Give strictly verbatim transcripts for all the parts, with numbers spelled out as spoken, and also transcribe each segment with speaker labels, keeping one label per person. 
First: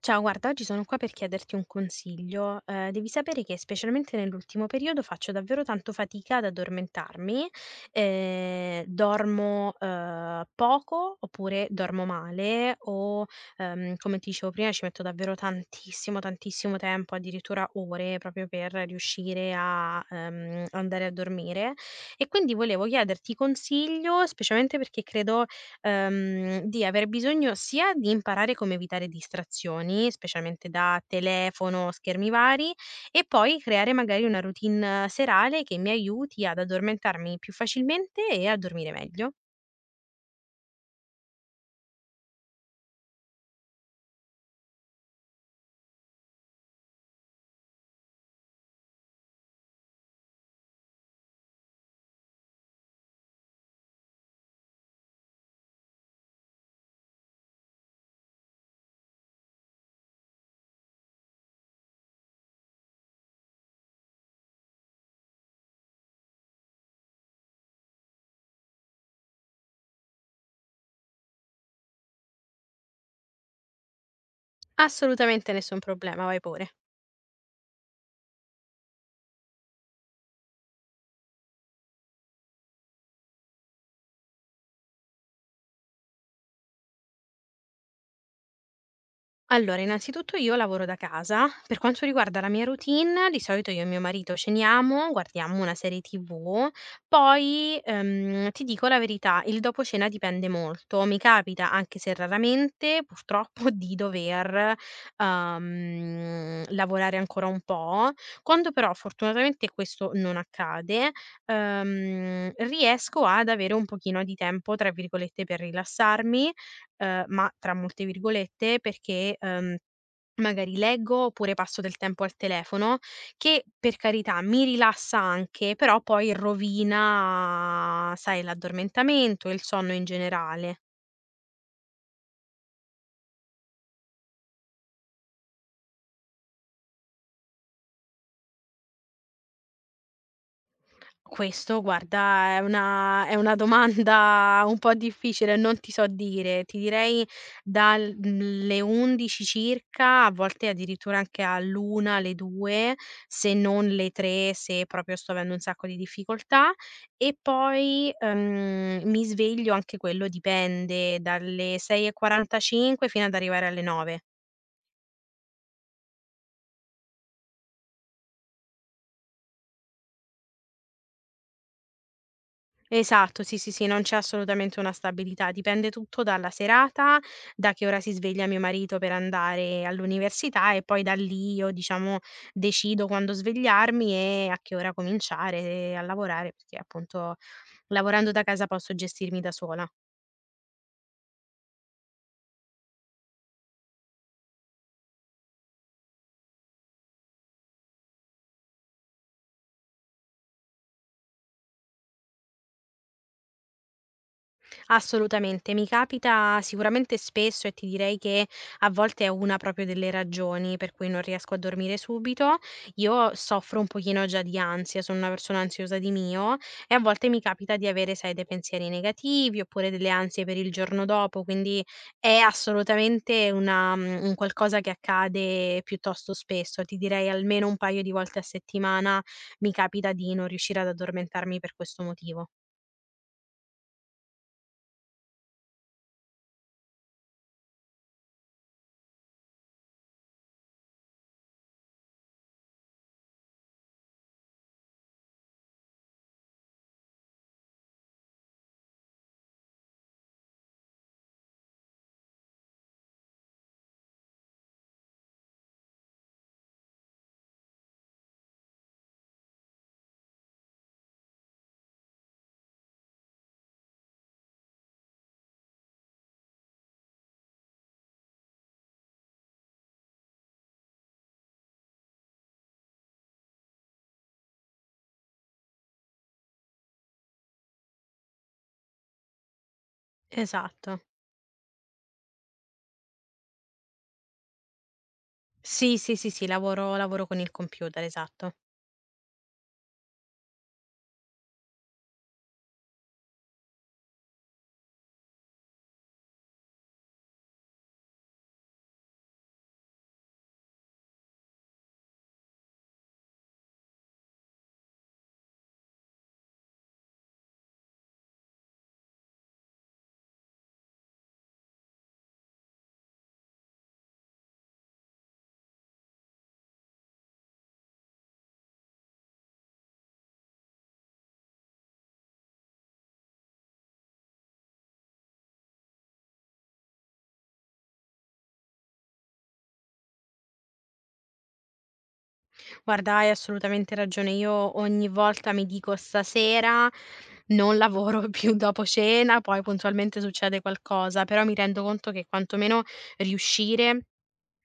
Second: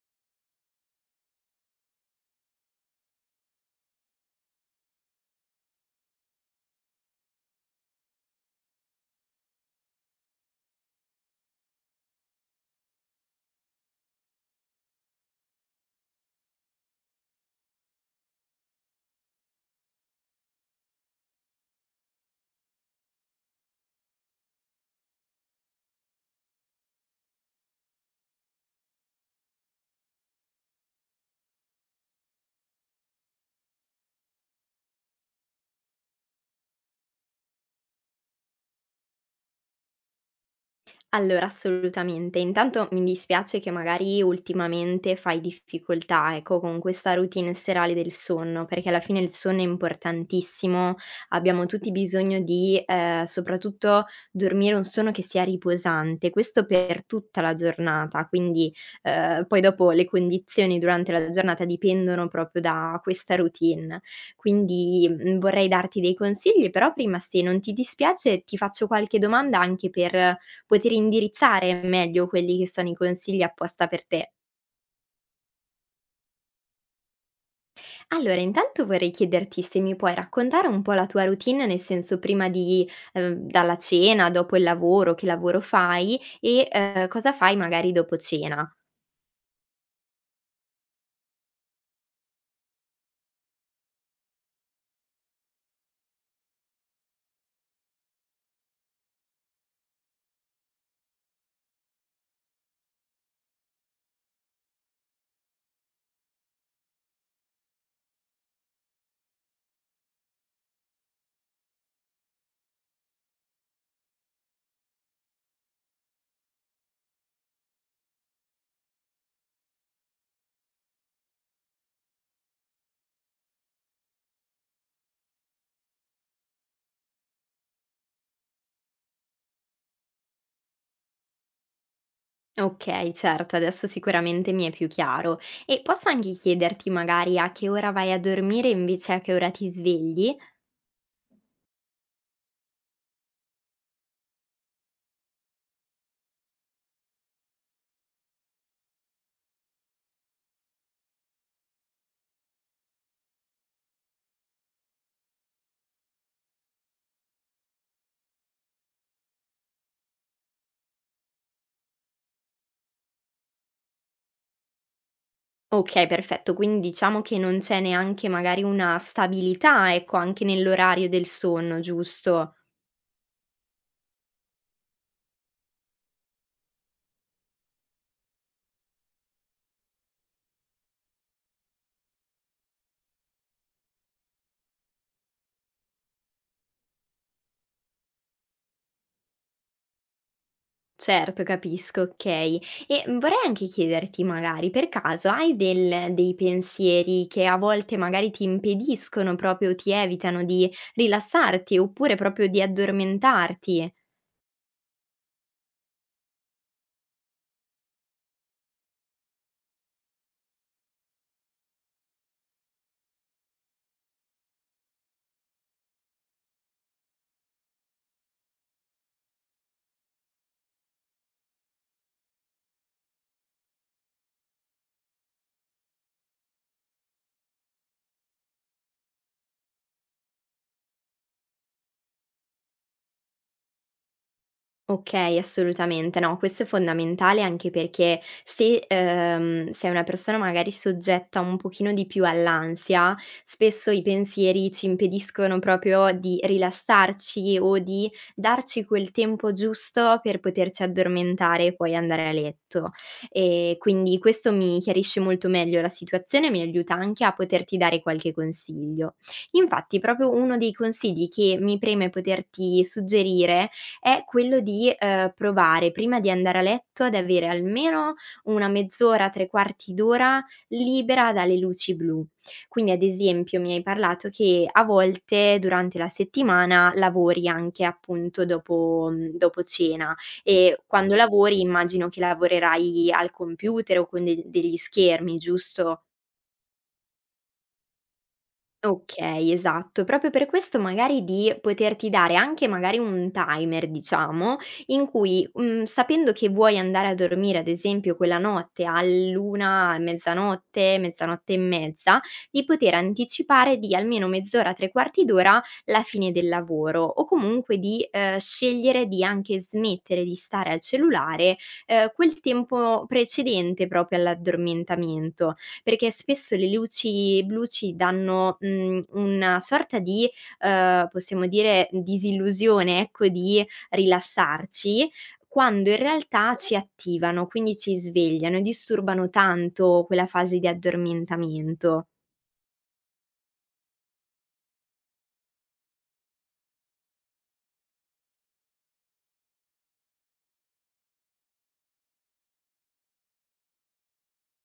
Speaker 1: Ciao, guarda, oggi sono qua per chiederti un consiglio. Eh, devi sapere che specialmente nell'ultimo periodo faccio davvero tanto fatica ad addormentarmi, eh, dormo eh, poco oppure dormo male o, ehm, come ti dicevo prima, ci metto davvero tantissimo, tantissimo tempo, addirittura ore proprio per riuscire a ehm, andare a dormire. E quindi volevo chiederti consiglio, specialmente perché credo Ehm, di aver bisogno sia di imparare come evitare distrazioni, specialmente da telefono, schermi vari, e poi creare magari una routine serale che mi aiuti ad addormentarmi più facilmente e a dormire meglio.
Speaker 2: Allora, assolutamente. Intanto mi dispiace che magari ultimamente fai difficoltà, ecco, con questa routine serale del sonno, perché alla fine il sonno è importantissimo, abbiamo tutti bisogno di, ehm, soprattutto dormire un sonno che sia riposante, questo per tutta la giornata, quindi, ehm, poi dopo le condizioni durante la giornata dipendono proprio da questa routine. Quindi, mhmm, vorrei darti dei consigli, però prima, se non ti dispiace, ti faccio qualche domanda anche per puoi indirizzare meglio quelli che sono i consigli apposta per te.
Speaker 1: Assolutamente nessun problema, vai pure.
Speaker 2: Allora, intanto vorrei chiederti se mi puoi raccontare un po' la tua routine, nel senso prima di ehm, dalla cena, dopo il lavoro, che lavoro fai e eh, cosa fai magari dopo cena.
Speaker 1: Allora, innanzitutto io lavoro da casa. Per quanto riguarda la mia routine, di solito io e mio marito ceniamo, guardiamo una serie T V, poi, ehm, ti dico la verità, il dopo cena dipende molto. Mi capita, anche se raramente, purtroppo, di dover, ehm, lavorare ancora un po'. Quando però fortunatamente questo non accade, ehm, riesco ad avere un pochino di tempo, tra virgolette, per rilassarmi Ehm, "Ma" tra molte virgolette, perché, ehm, magari leggo oppure passo del tempo al telefono, che per carità mi rilassa anche, però poi rovina, sai, l'addormentamento e il sonno in generale.
Speaker 2: Okay, certo, adesso sicuramente mi è più chiaro. E posso anche chiederti magari a che ora vai a dormire invece a che ora ti svegli?
Speaker 1: Questo guarda è una è una domanda un po' difficile, non ti so dire. Ti direi dal mhmm, le undici circa, a volte addirittura anche all'una, alle due, se non le tre se proprio sto avendo un sacco di difficoltà. E poi, ehm, mi sveglio, anche quello dipende, dalle sei e quarantacinque fino ad arrivare alle nove.
Speaker 2: Okay, perfetto, quindi diciamo che non c'è neanche magari una stabilità, ecco, anche nell'orario del sonno, giusto?
Speaker 1: Esatto, sì, sì, sì, non c'è assolutamente una stabilità, dipende tutto dalla serata, da che ora si sveglia mio marito per andare all'università e poi da lì io, diciamo, decido quando svegliarmi e a che ora cominciare a lavorare, perché appunto lavorando da casa posso gestirmi da sola.
Speaker 2: Certo, capisco, okay. E mhmm, vorrei anche chiederti magari, per caso hai del dei pensieri che a volte magari ti impediscono, proprio ti evitano di rilassarti, oppure proprio di addormentarti?
Speaker 1: Assolutamente, mi capita sicuramente spesso e ti direi che a volte è una proprio delle ragioni per cui non riesco a dormire subito. Io soffro un pochino già di ansia, sono una persona ansiosa di mio e a volte mi capita di avere, sai, dei pensieri negativi oppure delle ansie per il giorno dopo, quindi è assolutamente una, mm, un qualcosa che accade piuttosto spesso. Ti direi almeno un paio di volte a settimana mi capita di non riuscire ad addormentarmi per questo motivo.
Speaker 2: Okay, assolutamente. No, questo è fondamentale anche perché se, ehm, sei una persona magari soggetta un pochino di più all'ansia, spesso i pensieri ci impediscono proprio di rilassarci o di darci quel tempo giusto per poterci addormentare e poi andare a letto. Ehm, quindi questo mi chiarisce molto meglio la situazione e mi aiuta anche a poterti dare qualche consiglio. Infatti proprio uno dei consigli che mi preme poterti suggerire è quello di, ehm, provare prima di andare a letto ad avere almeno una mezz'ora, tre quarti d'ora libera dalle luci blu. Quindi ad esempio mi hai parlato che a volte durante la settimana lavori anche appunto dopo mhmm, dopo cena e
Speaker 1: Esatto.
Speaker 2: quando lavori immagino che lavorerai al computer o con del degli schermi,
Speaker 1: Sì,
Speaker 2: giusto?
Speaker 1: sì, sì, sì, lavoro lavoro con il computer, esatto.
Speaker 2: Okay, esatto. Proprio per questo magari di poterti dare anche magari un timer, diciamo, in cui, mhmm, sapendo che vuoi andare a dormire, ad esempio, quella notte all'una, mezzanotte, mezzanotte e mezza, di poter anticipare di almeno mezz'ora, tre quarti d'ora la fine del lavoro o comunque di, ehm, scegliere di anche smettere di stare al cellulare, ehm, quel tempo precedente proprio all'addormentamento, perché spesso le luci blu ci danno, mhmm, una sorta di, ehm, possiamo dire disillusione, ecco, di rilassarci, quando in realtà ci attivano, quindi ci svegliano e disturbano tanto quella fase di addormentamento.
Speaker 1: Guarda, hai assolutamente ragione. Io ogni volta mi dico: "Stasera non lavoro più dopo cena", poi puntualmente succede qualcosa, però mi rendo conto che quantomeno riuscire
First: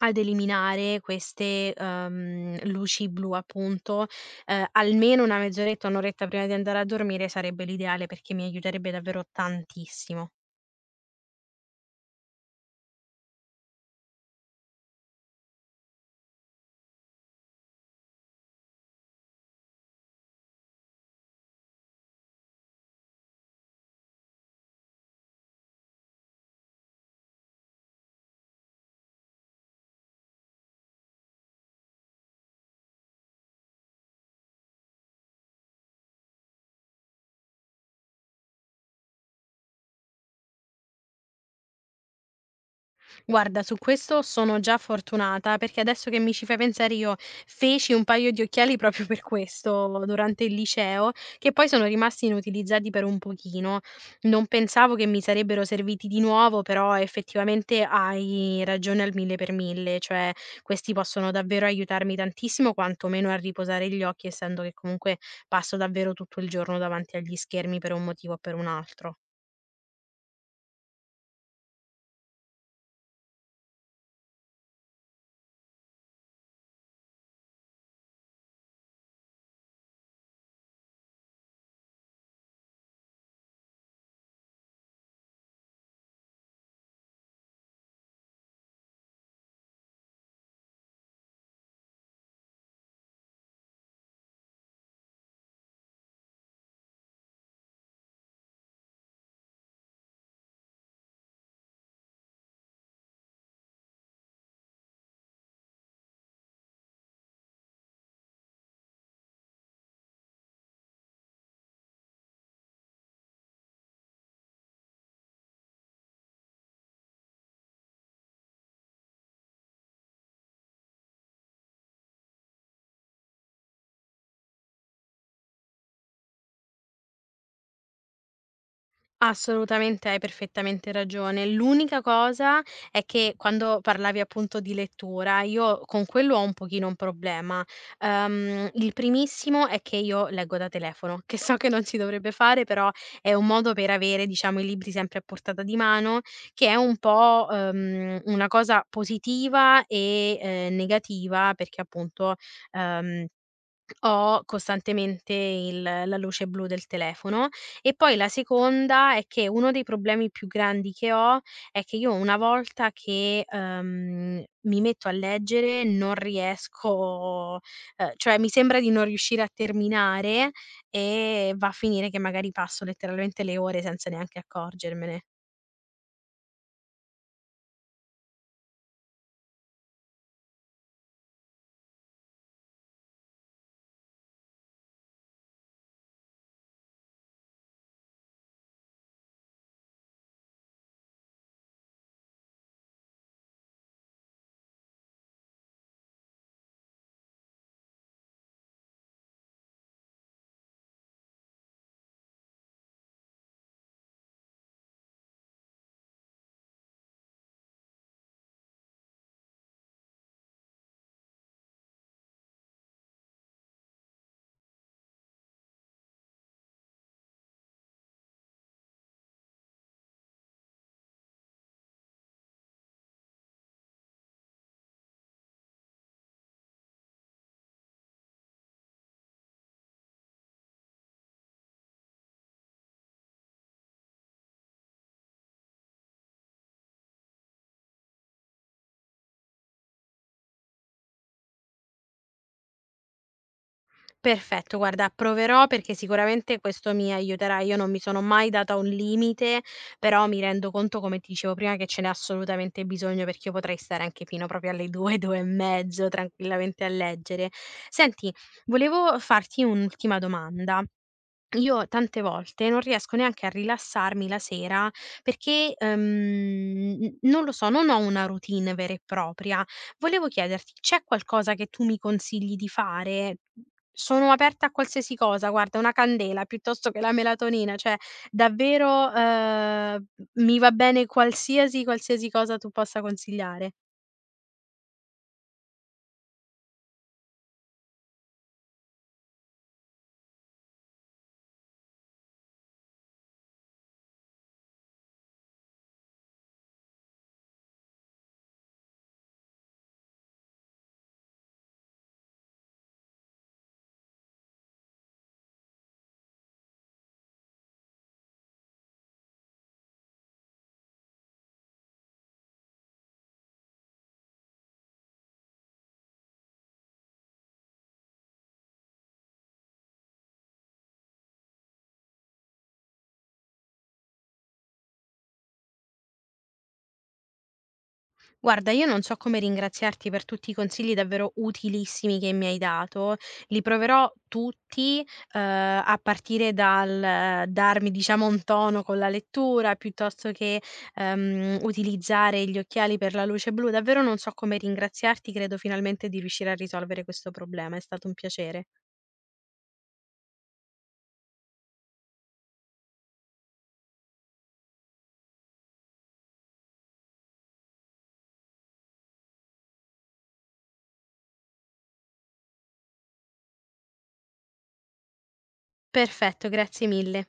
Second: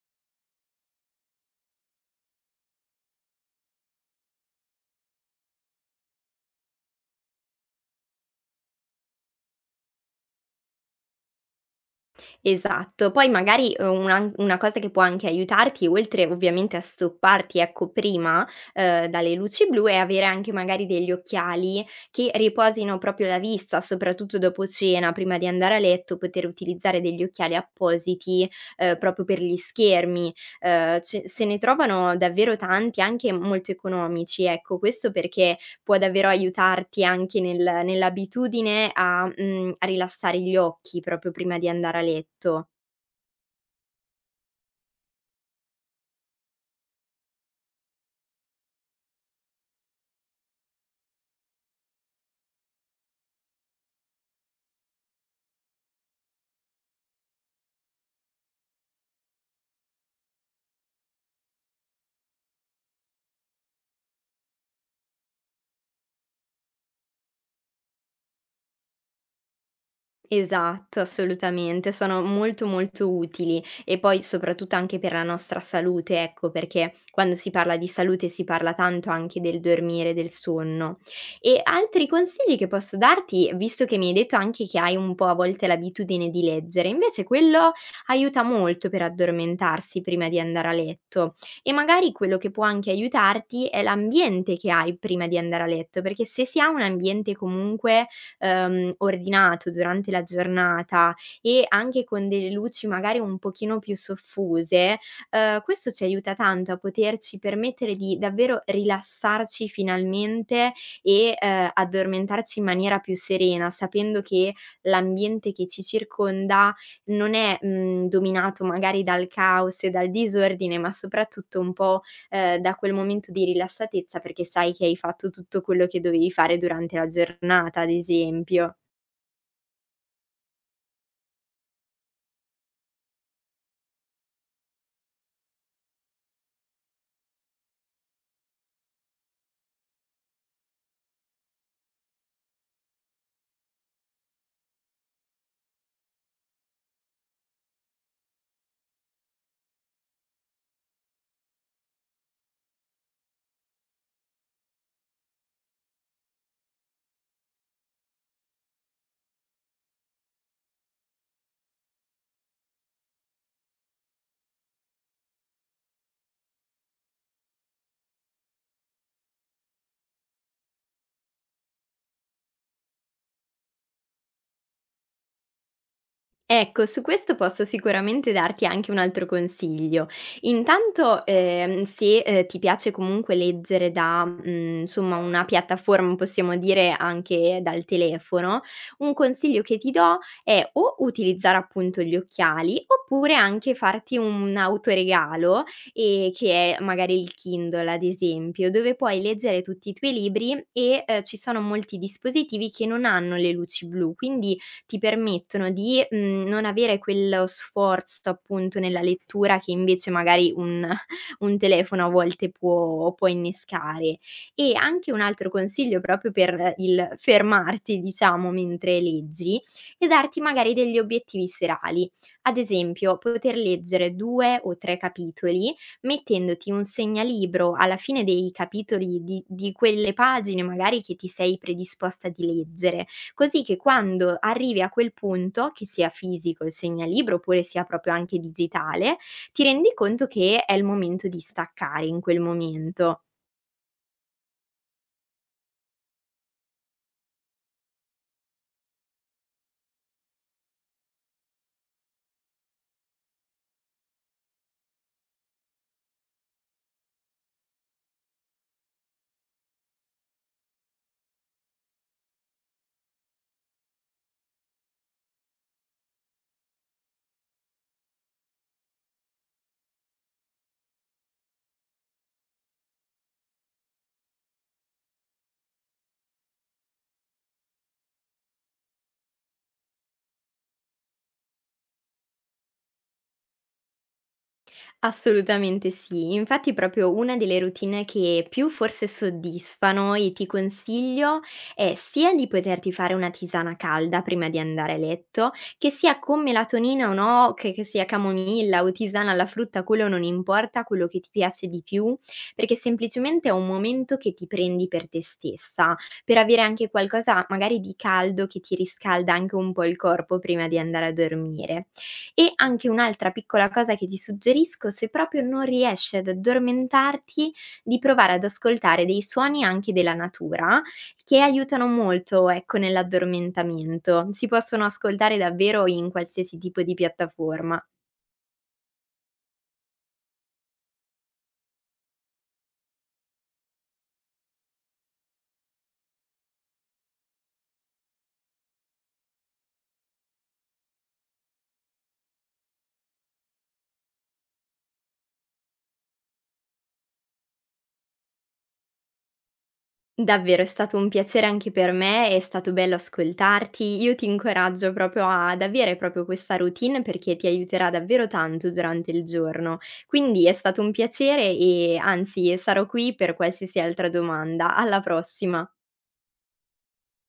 Speaker 1: ad eliminare queste, uhm, luci blu appunto, ehm, almeno una mezz'oretta, un oretta prima di andare a dormire sarebbe l'ideale perché mi aiuterebbe davvero tantissimo.
Speaker 2: Esatto. Poi magari, uhm, una una cosa che può anche aiutarti, oltre ovviamente a stopparti, ecco, prima, uhm, dalle luci blu, è avere anche magari degli occhiali che riposino proprio la vista, soprattutto dopo cena, prima di andare a letto, poter utilizzare degli occhiali appositi, uhm, proprio per gli schermi. Uhm, ce se ne trovano davvero tanti, anche molto economici, ecco. Questo perché può davvero aiutarti anche nel nell'abitudine a mhmm, a rilassare gli occhi proprio prima di andare a letto.
Speaker 1: Guarda, su questo sono già fortunata, perché adesso che mi ci fai pensare io feci un paio di occhiali proprio per questo durante il liceo, che poi sono rimasti inutilizzati per un pochino. Non pensavo che mi sarebbero serviti di nuovo, però effettivamente hai ragione al mille per mille, cioè questi possono davvero aiutarmi tantissimo, quantomeno a riposare gli occhi, essendo che comunque passo davvero tutto il giorno davanti agli schermi per un motivo o per un altro.
Speaker 2: Esatto, assolutamente. Sono molto, molto utili e poi soprattutto anche per la nostra salute, ecco, perché quando si parla di salute si parla tanto anche del dormire, del sonno. E altri consigli che posso darti, visto che mi hai detto anche che hai un po' a volte l'abitudine di leggere, invece quello aiuta molto per addormentarsi prima di andare a letto, e magari quello che può anche aiutarti è l'ambiente che hai prima di andare a letto, perché se si ha un ambiente comunque ehm, ordinato durante la giornata e anche con delle luci magari un pochino più soffuse, ehm, questo ci aiuta tanto a poterci permettere di davvero rilassarci finalmente e, ehm, addormentarci in maniera più serena, sapendo che l'ambiente che ci circonda non è, mhmm, dominato magari dal caos e dal disordine, ma soprattutto un po' ehm, da quel momento di rilassatezza, perché sai che hai fatto tutto quello che dovevi fare durante la giornata, ad esempio.
Speaker 1: Assolutamente, hai perfettamente ragione. L'unica cosa è che quando parlavi appunto di lettura, io con quello ho un pochino un problema. Ehm, il primissimo è che io leggo da telefono, che so che non si dovrebbe fare, però è un modo per avere, diciamo, i libri sempre a portata di mano, che è un po', ehm, una cosa positiva e, eh, negativa, perché appunto, ehm Ho costantemente il la luce blu del telefono e poi la seconda è che uno dei problemi più grandi che ho è che io una volta che, ehm, mi metto a leggere non riesco ehm, cioè mi sembra di non riuscire a terminare e va a finire che magari passo letteralmente le ore senza neanche accorgermene.
Speaker 2: Ecco, su questo posso sicuramente darti anche un altro consiglio. Intanto, ehm, se, ehm, ti piace comunque leggere da, mhmm, insomma una piattaforma, possiamo dire anche dal telefono, un consiglio che ti do è o utilizzare appunto gli occhiali, oppure anche farti un autoregalo, ehm, che è magari il Kindle ad esempio, dove puoi leggere tutti i tuoi libri e, ehm, ci sono molti dispositivi che non hanno le luci blu, quindi ti permettono di, mhmm, non avere quello sforzo appunto nella lettura che invece magari un un telefono a volte può può innescare. E anche un altro consiglio proprio per il fermarti diciamo mentre leggi, è darti magari degli obiettivi serali. Ad esempio, poter leggere due o tre capitoli, mettendoti un segnalibro alla fine dei capitoli di di quelle pagine magari che ti sei predisposta di leggere, così che quando arrivi a quel punto, che sia fisico il segnalibro oppure sia proprio anche digitale, ti rendi conto che è il momento di staccare in quel momento.
Speaker 1: Perfetto, guarda, proverò perché sicuramente questo mi aiuterà. Io non mi sono mai data un limite, però mi rendo conto, come ti dicevo prima, che ce n'è assolutamente bisogno perché io potrei stare anche fino proprio alle due, due e mezzo tranquillamente a leggere. Senti, volevo farti un'ultima domanda. Io tante volte non riesco neanche a rilassarmi la sera perché, ehm, n non lo so, non ho una routine vera e propria. Volevo chiederti, c'è qualcosa che tu mi consigli di fare? Sono aperta a qualsiasi cosa, guarda, una candela piuttosto che la melatonina, cioè davvero, ehm, mi va bene qualsiasi qualsiasi cosa tu possa consigliare.
Speaker 2: Assolutamente sì. Infatti proprio una delle routine che più forse soddisfano e ti consiglio è sia di poterti fare una tisana calda prima di andare a letto, che sia con melatonina o no, che, che sia camomilla o tisana alla frutta, quello non importa, quello che ti piace di più, perché semplicemente è un momento che ti prendi per te stessa, per avere anche qualcosa magari di caldo che ti riscalda anche un po' il corpo prima di andare a dormire. E anche un'altra piccola cosa che ti suggerisco, se proprio non riesci ad addormentarti, di provare ad ascoltare dei suoni anche della natura, che aiutano molto, ecco, nell'addormentamento. Si possono ascoltare davvero in qualsiasi tipo di piattaforma.
Speaker 1: Guarda, io non so come ringraziarti per tutti i consigli davvero utilissimi che mi hai dato. Li proverò tutti, eh, a partire dal eh, darmi, diciamo, un tono con la lettura, piuttosto che ehm, utilizzare gli occhiali per la luce blu. Davvero non so come ringraziarti, credo finalmente di riuscire a risolvere questo problema. È stato un piacere.
Speaker 2: Davvero, è stato un piacere anche per me, è stato bello ascoltarti. Io ti incoraggio proprio ad avere proprio questa routine perché ti aiuterà davvero tanto durante il giorno. Quindi è stato un piacere e anzi sarò qui per qualsiasi altra domanda. Alla prossima.
Speaker 1: Perfetto, grazie mille.